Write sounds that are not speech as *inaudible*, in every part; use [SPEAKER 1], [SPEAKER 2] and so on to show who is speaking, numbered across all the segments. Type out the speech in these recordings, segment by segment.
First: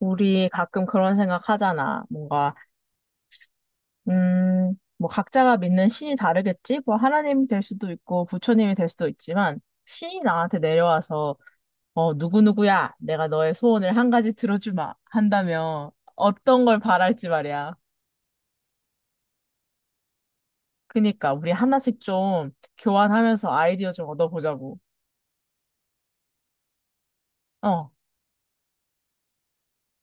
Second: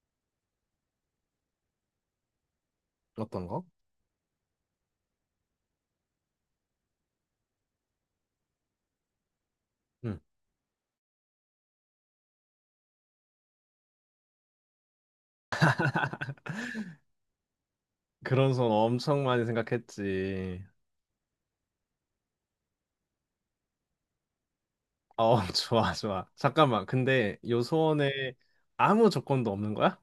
[SPEAKER 1] 우리 가끔 그런 생각 하잖아. 뭔가,
[SPEAKER 2] 어떤 거?
[SPEAKER 1] 뭐 각자가 믿는 신이 다르겠지? 뭐 하나님이 될 수도 있고 부처님이 될 수도 있지만
[SPEAKER 2] 응.
[SPEAKER 1] 신이 나한테 내려와서 누구누구야. 내가 너의 소원을 한 가지 들어주마. 한다면 어떤 걸 바랄지 말이야.
[SPEAKER 2] 그런 소원 엄청 많이 생각했지.
[SPEAKER 1] 그니까 우리 하나씩 좀 교환하면서 아이디어 좀 얻어보자고.
[SPEAKER 2] 어, *laughs* 좋아, 좋아. 잠깐만. 근데 요
[SPEAKER 1] 어.
[SPEAKER 2] 소원에 아무 조건도 없는 거야?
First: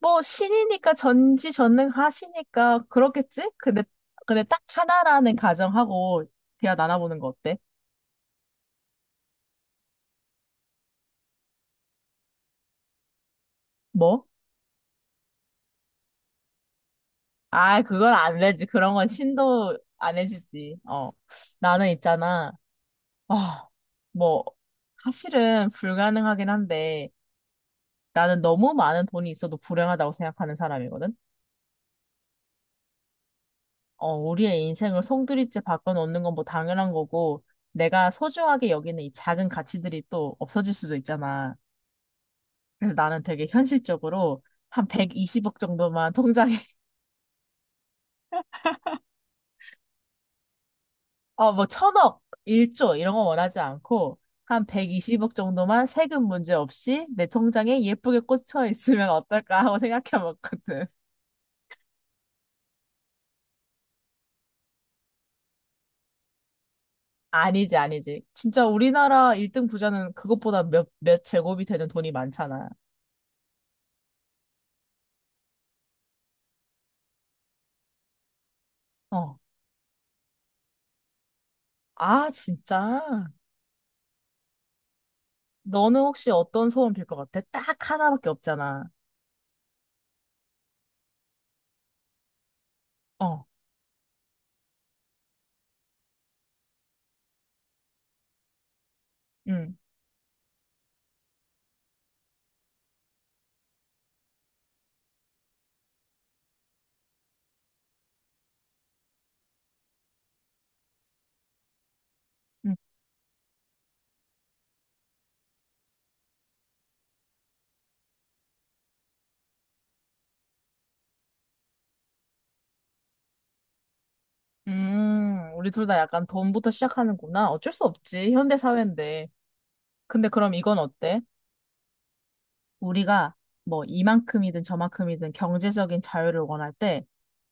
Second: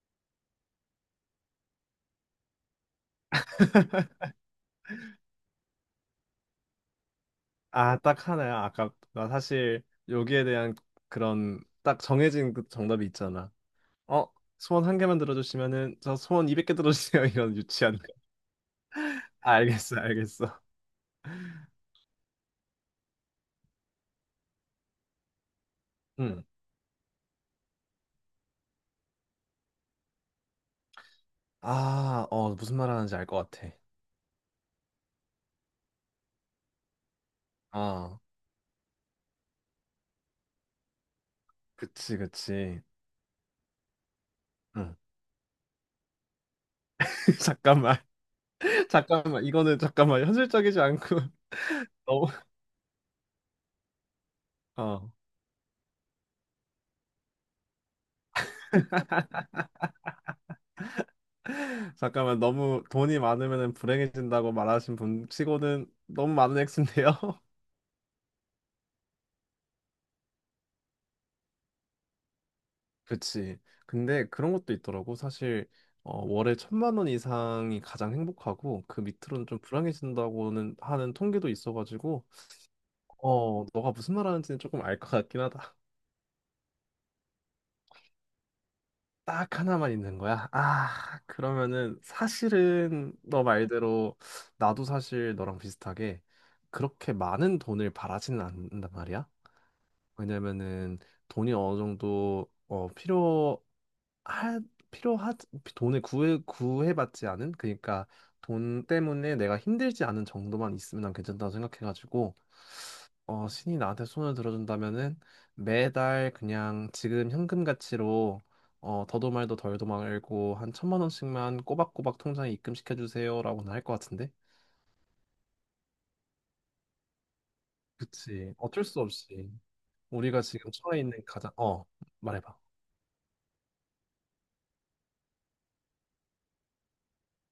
[SPEAKER 1] 뭐 신이니까 전지전능하시니까 그렇겠지? 근데
[SPEAKER 2] *laughs*
[SPEAKER 1] 근데 딱 하나라는 가정하고 대화 나눠보는 거 어때?
[SPEAKER 2] 아, 딱 하나야. 아까 나 사실 여기에 대한 그런 딱 정해진 그 정답이 있잖아.
[SPEAKER 1] 뭐?
[SPEAKER 2] 어, 소원 한 개만 들어주시면은 저 소원 200개 들어주세요. *laughs* 이런
[SPEAKER 1] 아,
[SPEAKER 2] 유치한 거.
[SPEAKER 1] 그건 안 되지. 그런 건
[SPEAKER 2] 아,
[SPEAKER 1] 신도
[SPEAKER 2] 알겠어,
[SPEAKER 1] 안
[SPEAKER 2] 알겠어.
[SPEAKER 1] 해주지. 어. 나는 있잖아. 아, 뭐, 사실은
[SPEAKER 2] 응.
[SPEAKER 1] 불가능하긴 한데, 나는 너무 많은 돈이 있어도 불행하다고 생각하는 사람이거든?
[SPEAKER 2] 아, 어, 무슨 말 하는지 알 것 같아.
[SPEAKER 1] 우리의 인생을 송두리째 바꿔놓는 건 뭐 당연한 거고, 내가
[SPEAKER 2] 아,
[SPEAKER 1] 소중하게 여기는 이 작은 가치들이 또 없어질 수도 있잖아.
[SPEAKER 2] 그치, 그치.
[SPEAKER 1] 그래서 나는 되게 현실적으로 한
[SPEAKER 2] 응.
[SPEAKER 1] 120억 정도만 *laughs* 통장에
[SPEAKER 2] *laughs* 잠깐만. 잠깐만, 이거는 잠깐만, 현실적이지 않고
[SPEAKER 1] 뭐
[SPEAKER 2] *laughs*
[SPEAKER 1] 천억,
[SPEAKER 2] 너무,
[SPEAKER 1] 일조 이런 거 원하지 않고 한
[SPEAKER 2] 어,
[SPEAKER 1] 120억 정도만 세금 문제 없이 내 통장에 예쁘게 꽂혀 있으면 어떨까 하고 생각해 봤거든.
[SPEAKER 2] 잠깐만, 너무 돈이 많으면 불행해진다고 말하신 분 치고는 너무 많은 액수인데요. *laughs*
[SPEAKER 1] 아니지, 아니지. 진짜 우리나라 1등 부자는 그것보다 몇 제곱이 되는 돈이 많잖아.
[SPEAKER 2] 그치. 근데 그런 것도 있더라고. 사실, 어, 월에 1,000만 원 이상이 가장 행복하고, 그
[SPEAKER 1] 어.
[SPEAKER 2] 밑으로는 좀 불행해진다고는 하는 통계도 있어가지고,
[SPEAKER 1] 아, 진짜?
[SPEAKER 2] 어, 너가 무슨 말 하는지는 조금 알 것 같긴 하다.
[SPEAKER 1] 너는 혹시 어떤 소원 빌 것 같아? 딱 하나밖에 없잖아.
[SPEAKER 2] 딱 하나만 있는 거야? 아, 그러면은 사실은 너
[SPEAKER 1] 어.
[SPEAKER 2] 말대로 나도 사실 너랑 비슷하게 그렇게 많은 돈을 바라지는 않는단 말이야.
[SPEAKER 1] 응.
[SPEAKER 2] 왜냐면은 돈이 어느 정도 어 필요하 돈을 구해받지 않은 그러니까 돈 때문에 내가 힘들지 않은 정도만 있으면 난 괜찮다고 생각해가지고
[SPEAKER 1] 응.
[SPEAKER 2] 어, 신이 나한테 손을 들어준다면은 매달 그냥 지금 현금 가치로 어, 더도 말도 덜도 말고 한 1,000만 원씩만 꼬박꼬박 통장에 입금시켜 주세요라고는 할 것 같은데.
[SPEAKER 1] 우리 둘 다 약간 돈부터 시작하는구나. 어쩔 수 없지.
[SPEAKER 2] 그치.
[SPEAKER 1] 현대
[SPEAKER 2] 어쩔 수
[SPEAKER 1] 사회인데.
[SPEAKER 2] 없이
[SPEAKER 1] 근데
[SPEAKER 2] 우리가
[SPEAKER 1] 그럼
[SPEAKER 2] 지금
[SPEAKER 1] 이건
[SPEAKER 2] 처해
[SPEAKER 1] 어때?
[SPEAKER 2] 있는 가장 어 말해봐.
[SPEAKER 1] 우리가 뭐 이만큼이든 저만큼이든 경제적인 자유를 원할 때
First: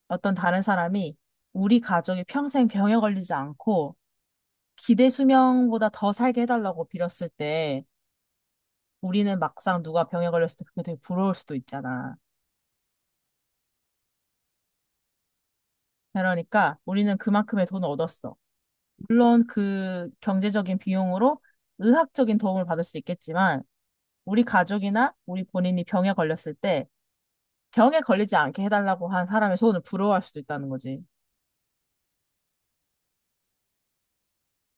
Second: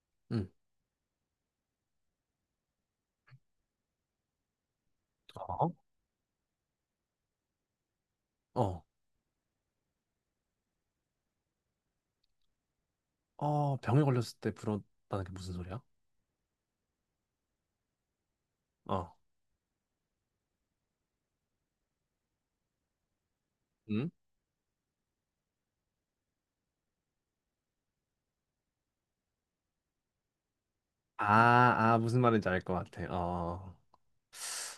[SPEAKER 1] 어떤
[SPEAKER 2] 응.
[SPEAKER 1] 다른 사람이 우리 가족이 평생 병에 걸리지 않고 기대
[SPEAKER 2] 어?
[SPEAKER 1] 수명보다 더 살게 해달라고 빌었을 때
[SPEAKER 2] 어.
[SPEAKER 1] 우리는 막상 누가 병에 걸렸을 때 그게 되게 부러울 수도 있잖아.
[SPEAKER 2] 어 병에 걸렸을 때 부러웠다는 게 무슨 소리야?
[SPEAKER 1] 그러니까 우리는 그만큼의 돈을 얻었어.
[SPEAKER 2] 어.
[SPEAKER 1] 물론 그 경제적인 비용으로 의학적인 도움을 받을 수 있겠지만
[SPEAKER 2] 응?
[SPEAKER 1] 우리 가족이나 우리 본인이 병에 걸렸을 때 병에 걸리지 않게 해달라고 한 사람의 소원을 부러워할 수도 있다는 거지.
[SPEAKER 2] 아, 아 무슨 말인지 알 것 같아. 어.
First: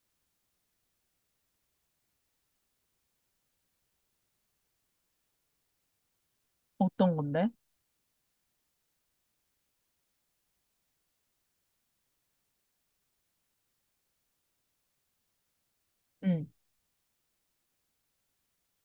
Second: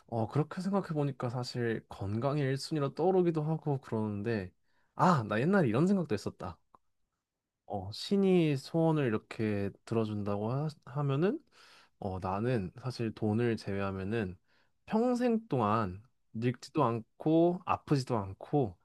[SPEAKER 2] 어, 그렇게 생각해보니까 사실 건강이 1순위로 떠오르기도 하고 그러는데, 아, 나 옛날에 이런 생각도 했었다.
[SPEAKER 1] 어떤 건데?
[SPEAKER 2] 어, 신이 소원을 이렇게 들어준다고 하면은, 어, 나는 사실 돈을 제외하면은 평생 동안
[SPEAKER 1] 응.
[SPEAKER 2] 늙지도 않고 아프지도 않고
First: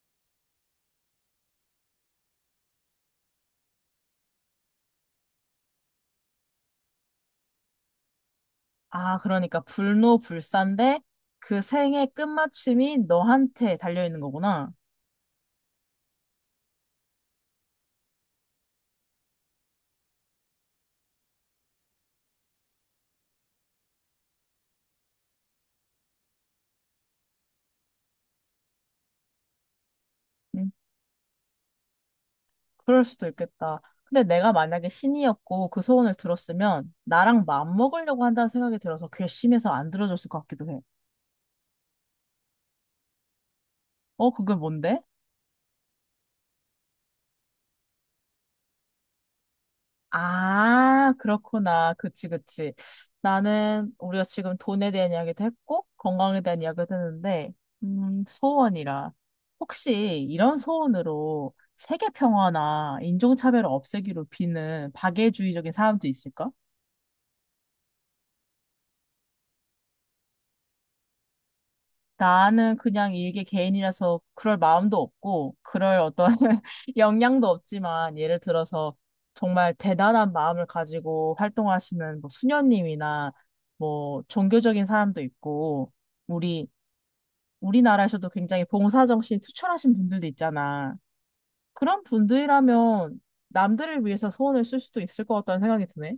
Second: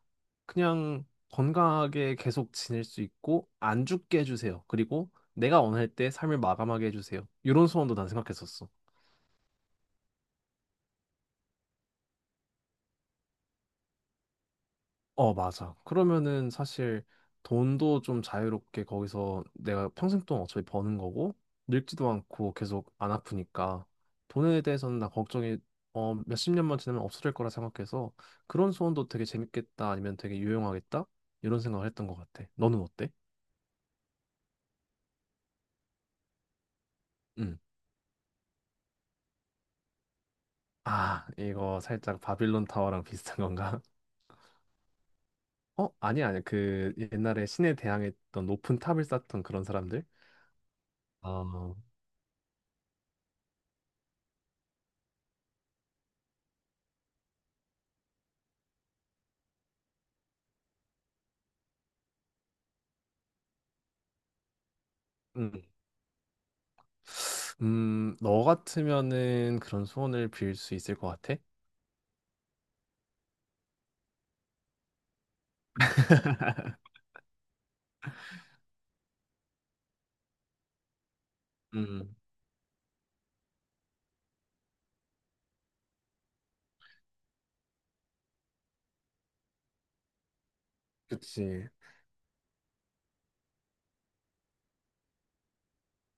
[SPEAKER 2] 그냥 건강하게 계속 지낼 수 있고 안 죽게 해주세요. 그리고 내가 원할 때 삶을 마감하게 해주세요. 이런 소원도 난 생각했었어.
[SPEAKER 1] 아, 그러니까 불노불사인데 그 생의 끝마침이 너한테 달려있는 거구나.
[SPEAKER 2] 어, 맞아. 그러면은 사실 돈도 좀 자유롭게 거기서 내가 평생 동안 어차피 버는 거고 늙지도 않고 계속 안 아프니까 돈에 대해서는 나 걱정이 어, 몇십 년만 지나면 없어질 거라 생각해서 그런 소원도 되게 재밌겠다 아니면 되게
[SPEAKER 1] 음,
[SPEAKER 2] 유용하겠다 이런 생각을 했던 것 같아. 너는
[SPEAKER 1] 그럴
[SPEAKER 2] 어때?
[SPEAKER 1] 수도 있겠다. 근데 내가 만약에 신이었고 그 소원을 들었으면 나랑
[SPEAKER 2] 응.
[SPEAKER 1] 맞먹으려고 한다는 생각이 들어서 괘씸해서 안 들어줬을 것 같기도 해.
[SPEAKER 2] 아, 이거 살짝 바빌론 타워랑 비슷한 건가? *laughs*
[SPEAKER 1] 어, 그게 뭔데?
[SPEAKER 2] 어, 아니야, 아니야. 그 옛날에 신에 대항했던 높은 탑을 쌓던 그런 사람들?
[SPEAKER 1] 아,
[SPEAKER 2] 아,
[SPEAKER 1] 그렇구나. 그치, 그치. 나는 우리가 지금 돈에 대한 이야기도 했고, 건강에 대한 이야기도 했는데, 소원이라. 혹시 이런 소원으로 세계 평화나 인종차별을 없애기로 비는
[SPEAKER 2] 음,
[SPEAKER 1] 박애주의적인 사람도 있을까?
[SPEAKER 2] 너 같으면은 그런 소원을 빌 수 있을 것 같아?
[SPEAKER 1] 나는 그냥 일개 개인이라서 그럴 마음도 없고, 그럴 어떤 *laughs* 역량도 없지만, 예를 들어서 정말 대단한 마음을 가지고
[SPEAKER 2] 음,
[SPEAKER 1] 활동하시는 뭐 수녀님이나 뭐 종교적인 사람도 있고, 우리, 우리나라에서도 굉장히 봉사정신이 투철하신 분들도 있잖아.
[SPEAKER 2] 그치.
[SPEAKER 1] 그런 분들이라면 남들을 위해서 소원을 쓸 수도 있을 것 같다는 생각이 드네.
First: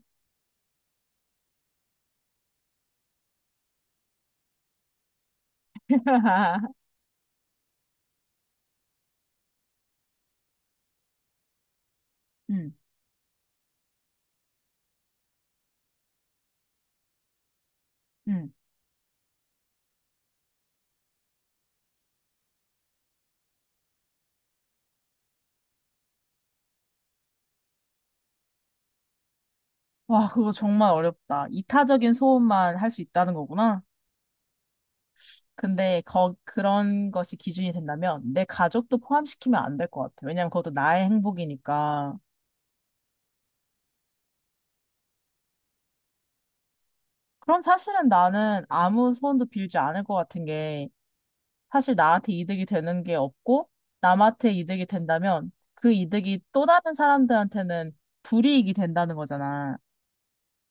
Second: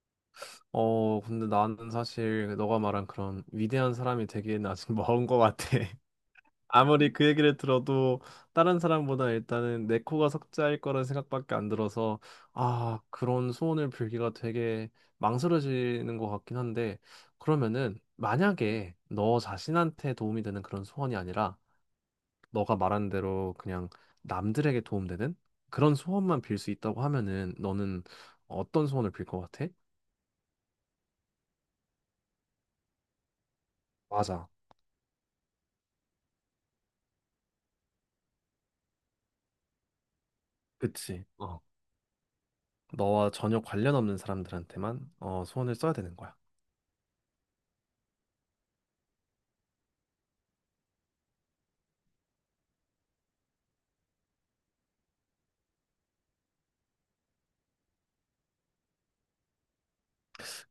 [SPEAKER 2] 어, 근데 나는 사실 너가 말한 그런 위대한 사람이 되기엔 아직 *laughs* 먼 것 같아.
[SPEAKER 1] *laughs*
[SPEAKER 2] 아무리 그 얘기를 들어도 다른 사람보다 일단은 내 코가 석자일 거란 생각밖에 안 들어서
[SPEAKER 1] 음,
[SPEAKER 2] 아, 그런 소원을 빌기가 되게 망설여지는 것 같긴 한데 그러면은
[SPEAKER 1] 음.
[SPEAKER 2] 만약에 너 자신한테 도움이 되는 그런 소원이 아니라 너가 말한 대로 그냥 남들에게 도움되는 그런 소원만 빌 수 있다고 하면은 너는 어떤 소원을 빌 것 같아?
[SPEAKER 1] 와, 그거 정말 어렵다. 이타적인 소원만 할 수 있다는 거구나.
[SPEAKER 2] 맞아.
[SPEAKER 1] 근데 그런 것이 기준이 된다면 내 가족도 포함시키면 안 될 것 같아. 왜냐면 그것도 나의
[SPEAKER 2] 그치. 어.
[SPEAKER 1] 행복이니까.
[SPEAKER 2] 너와 전혀 관련 없는 사람들한테만 어, 소원을 써야 되는 거야.
[SPEAKER 1] 그럼 사실은 나는 아무 소원도 빌지 않을 것 같은 게 사실 나한테 이득이 되는 게 없고 남한테 이득이 된다면 그 이득이 또 다른 사람들한테는 불이익이 된다는 거잖아.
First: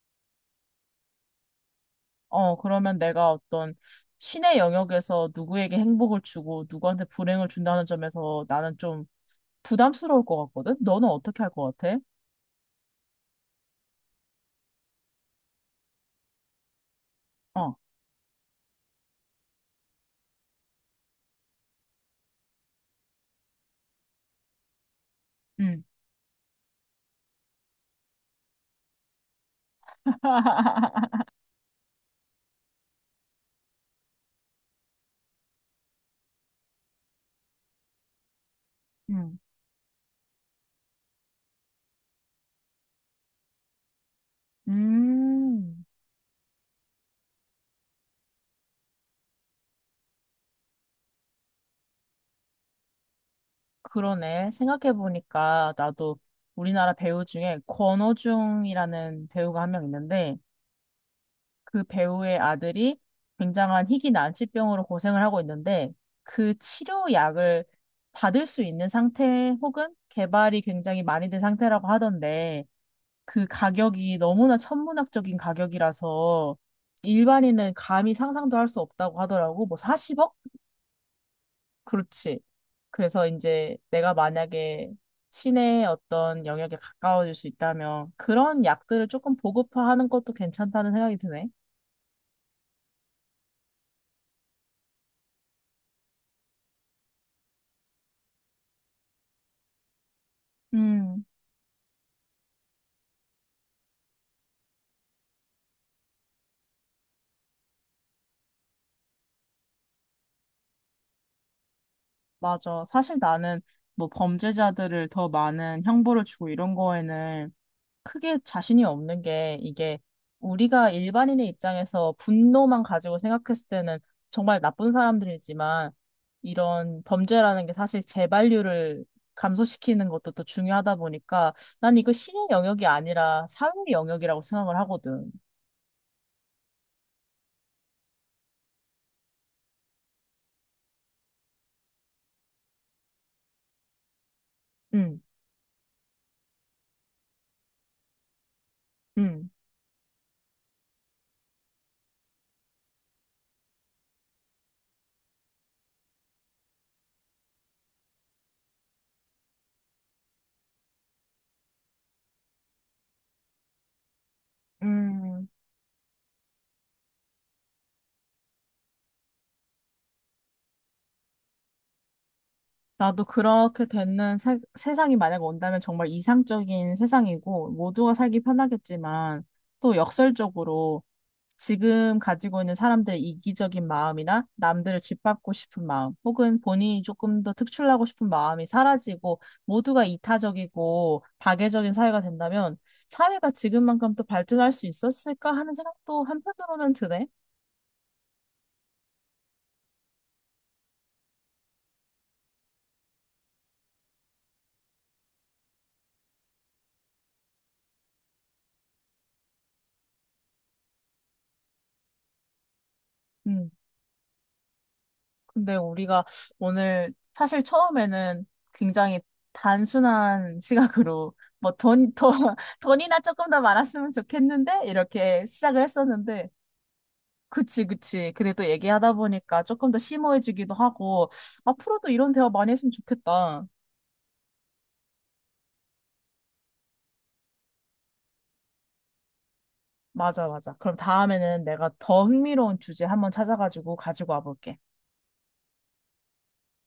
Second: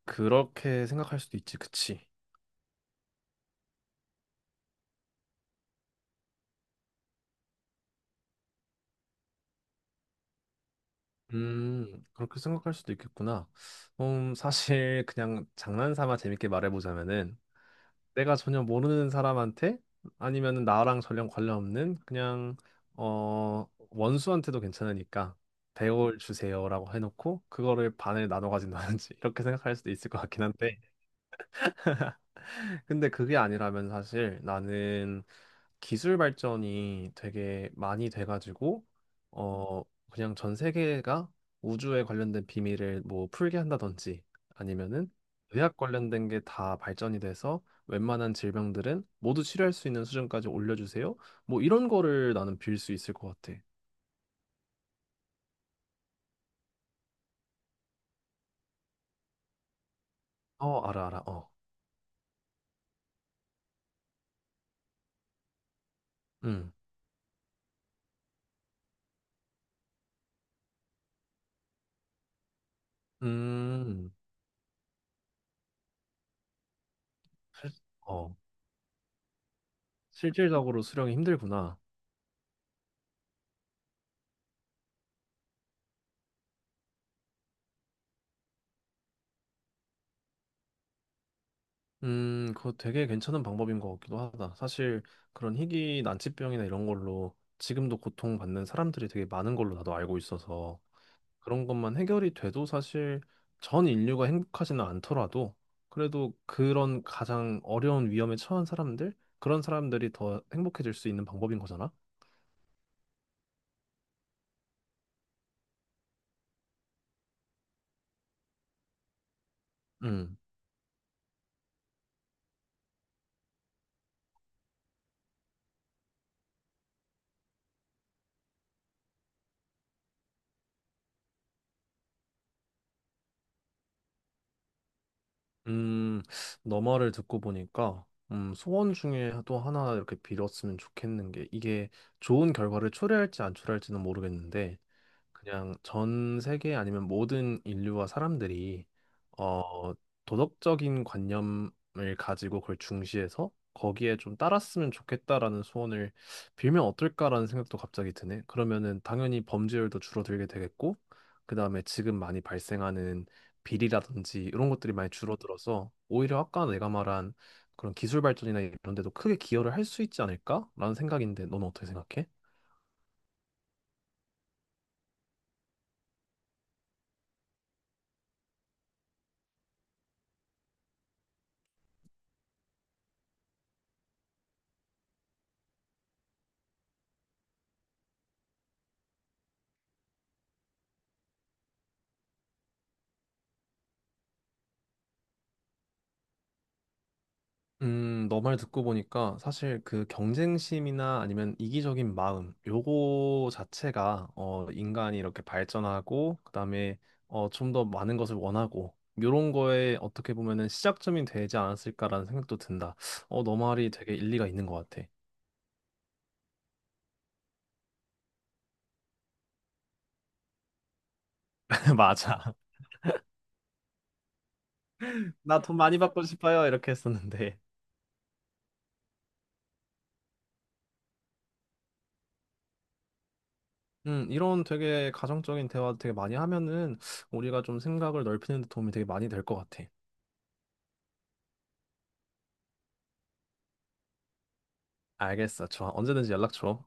[SPEAKER 2] 그렇게 생각할 수도 있지, 그치?
[SPEAKER 1] 그러면 내가 어떤 신의 영역에서 누구에게 행복을 주고 누구한테 불행을 준다는 점에서 나는 좀 부담스러울 것 같거든? 너는 어떻게 할 것 같아?
[SPEAKER 2] 그렇게 생각할 수도 있겠구나. 사실 그냥 장난삼아 재밌게 말해보자면은
[SPEAKER 1] 어.
[SPEAKER 2] 내가 전혀 모르는 사람한테 아니면 나랑 전혀 관련 없는 그냥 어 원수한테도 괜찮으니까
[SPEAKER 1] 음.
[SPEAKER 2] 배워을 주세요라고 해놓고 그거를 반을 나눠 가진다든지 *laughs* 이렇게 생각할 수도 있을 것 같긴 한데 근데 그게 아니라면 사실 나는 기술 발전이 되게 많이 돼가지고
[SPEAKER 1] 음,
[SPEAKER 2] 어 그냥 전 세계가 우주에 관련된 비밀을 뭐 풀게 한다든지 아니면은 의학
[SPEAKER 1] 음,
[SPEAKER 2] 관련된 게 다 발전이 돼서 웬만한 질병들은 모두 치료할 수 있는 수준까지 올려주세요. 뭐 이런 거를 나는 빌 수 있을 것 같아.
[SPEAKER 1] 그러네. 생각해보니까 나도 우리나라 배우 중에 권오중이라는 배우가 한 명 있는데
[SPEAKER 2] 어 알아 알아 어.
[SPEAKER 1] 그 배우의 아들이 굉장한 희귀 난치병으로 고생을 하고 있는데 그
[SPEAKER 2] 음.
[SPEAKER 1] 치료약을 받을 수 있는 상태 혹은 개발이 굉장히 많이 된 상태라고 하던데 그
[SPEAKER 2] 음.
[SPEAKER 1] 가격이 너무나 천문학적인 가격이라서 일반인은 감히
[SPEAKER 2] 어.
[SPEAKER 1] 상상도 할 수 없다고 하더라고. 뭐 40억?
[SPEAKER 2] 실질적으로 수령이 힘들구나.
[SPEAKER 1] 그렇지. 그래서 이제 내가 만약에 시내 어떤 영역에 가까워질 수 있다면 그런 약들을 조금 보급화하는 것도 괜찮다는 생각이 드네.
[SPEAKER 2] 그거 되게 괜찮은 방법인 것 같기도 하다. 사실 그런 희귀 난치병이나 이런 걸로 지금도 고통받는 사람들이 되게 많은 걸로 나도 알고 있어서
[SPEAKER 1] 음,
[SPEAKER 2] 그런 것만 해결이 돼도 사실 전 인류가 행복하지는 않더라도 그래도 그런 가장 어려운 위험에 처한 사람들, 그런 사람들이 더 행복해질 수 있는 방법인 거잖아.
[SPEAKER 1] 맞아. 사실 나는 뭐 범죄자들을 더 많은 형벌을 주고 이런 거에는 크게 자신이 없는 게 이게
[SPEAKER 2] 음,
[SPEAKER 1] 우리가 일반인의 입장에서 분노만 가지고 생각했을 때는 정말 나쁜 사람들이지만 이런 범죄라는 게 사실 재발률을 감소시키는 것도 또 중요하다 보니까 난 이거 신의 영역이 아니라 사회 영역이라고 생각을 하거든.
[SPEAKER 2] 음, 너 말을 듣고 보니까 소원 중에 또 하나 이렇게 빌었으면 좋겠는 게 이게 좋은 결과를 초래할지 안 초래할지는 모르겠는데
[SPEAKER 1] 응,
[SPEAKER 2] 그냥 전 세계 아니면 모든 인류와 사람들이
[SPEAKER 1] 응,
[SPEAKER 2] 어, 도덕적인 관념을 가지고 그걸 중시해서 거기에 좀 따랐으면 좋겠다라는 소원을 빌면 어떨까라는 생각도 갑자기 드네. 그러면은 당연히 범죄율도 줄어들게 되겠고, 그다음에 지금 많이 발생하는 비리라든지 이런 것들이 많이
[SPEAKER 1] 음.
[SPEAKER 2] 줄어들어서 오히려 아까 내가 말한 그런 기술 발전이나 이런 데도 크게 기여를 할 수 있지 않을까라는 생각인데 너는 어떻게 생각해?
[SPEAKER 1] 나도 그렇게 되는 세상이 만약 온다면 정말 이상적인 세상이고 모두가 살기 편하겠지만 또 역설적으로 지금 가지고 있는 사람들의 이기적인 마음이나 남들을 짓밟고 싶은 마음, 혹은 본인이 조금 더 특출나고 싶은 마음이 사라지고 모두가 이타적이고 파괴적인 사회가 된다면 사회가 지금만큼 또 발전할 수 있었을까 하는 생각도 한편으로는 드네.
[SPEAKER 2] 너말 듣고 보니까 사실 그 경쟁심이나 아니면 이기적인 마음, 요거 자체가 어, 인간이 이렇게 발전하고 그다음에 어, 좀 더 많은 것을 원하고 요런 거에 어떻게 보면은 시작점이 되지 않았을까라는 생각도 든다. 어, 너
[SPEAKER 1] 음,
[SPEAKER 2] 말이 되게 일리가 있는 것 같아.
[SPEAKER 1] 근데 우리가 오늘 사실 처음에는 굉장히 단순한 *laughs* 시각으로 뭐
[SPEAKER 2] *laughs*
[SPEAKER 1] 돈, 돈,
[SPEAKER 2] 맞아.
[SPEAKER 1] *laughs* 돈이나 조금 더 많았으면 좋겠는데 이렇게
[SPEAKER 2] 나 돈
[SPEAKER 1] 시작을
[SPEAKER 2] 많이 받고
[SPEAKER 1] 했었는데
[SPEAKER 2] 싶어요. 이렇게 했었는데.
[SPEAKER 1] 그치, 그치. 근데 또 얘기하다 보니까 조금 더 심오해지기도 하고, 앞으로도 이런 대화 많이 했으면 좋겠다.
[SPEAKER 2] 이런 되게 가정적인 대화 되게 많이 하면은 우리가 좀 생각을 넓히는 데 도움이 되게 많이 될 것 같아.
[SPEAKER 1] 맞아, 맞아. 그럼 다음에는 내가 더 흥미로운 주제 한번 찾아가지고 가지고 와볼게.
[SPEAKER 2] 알겠어. 좋아. 언제든지 연락 줘.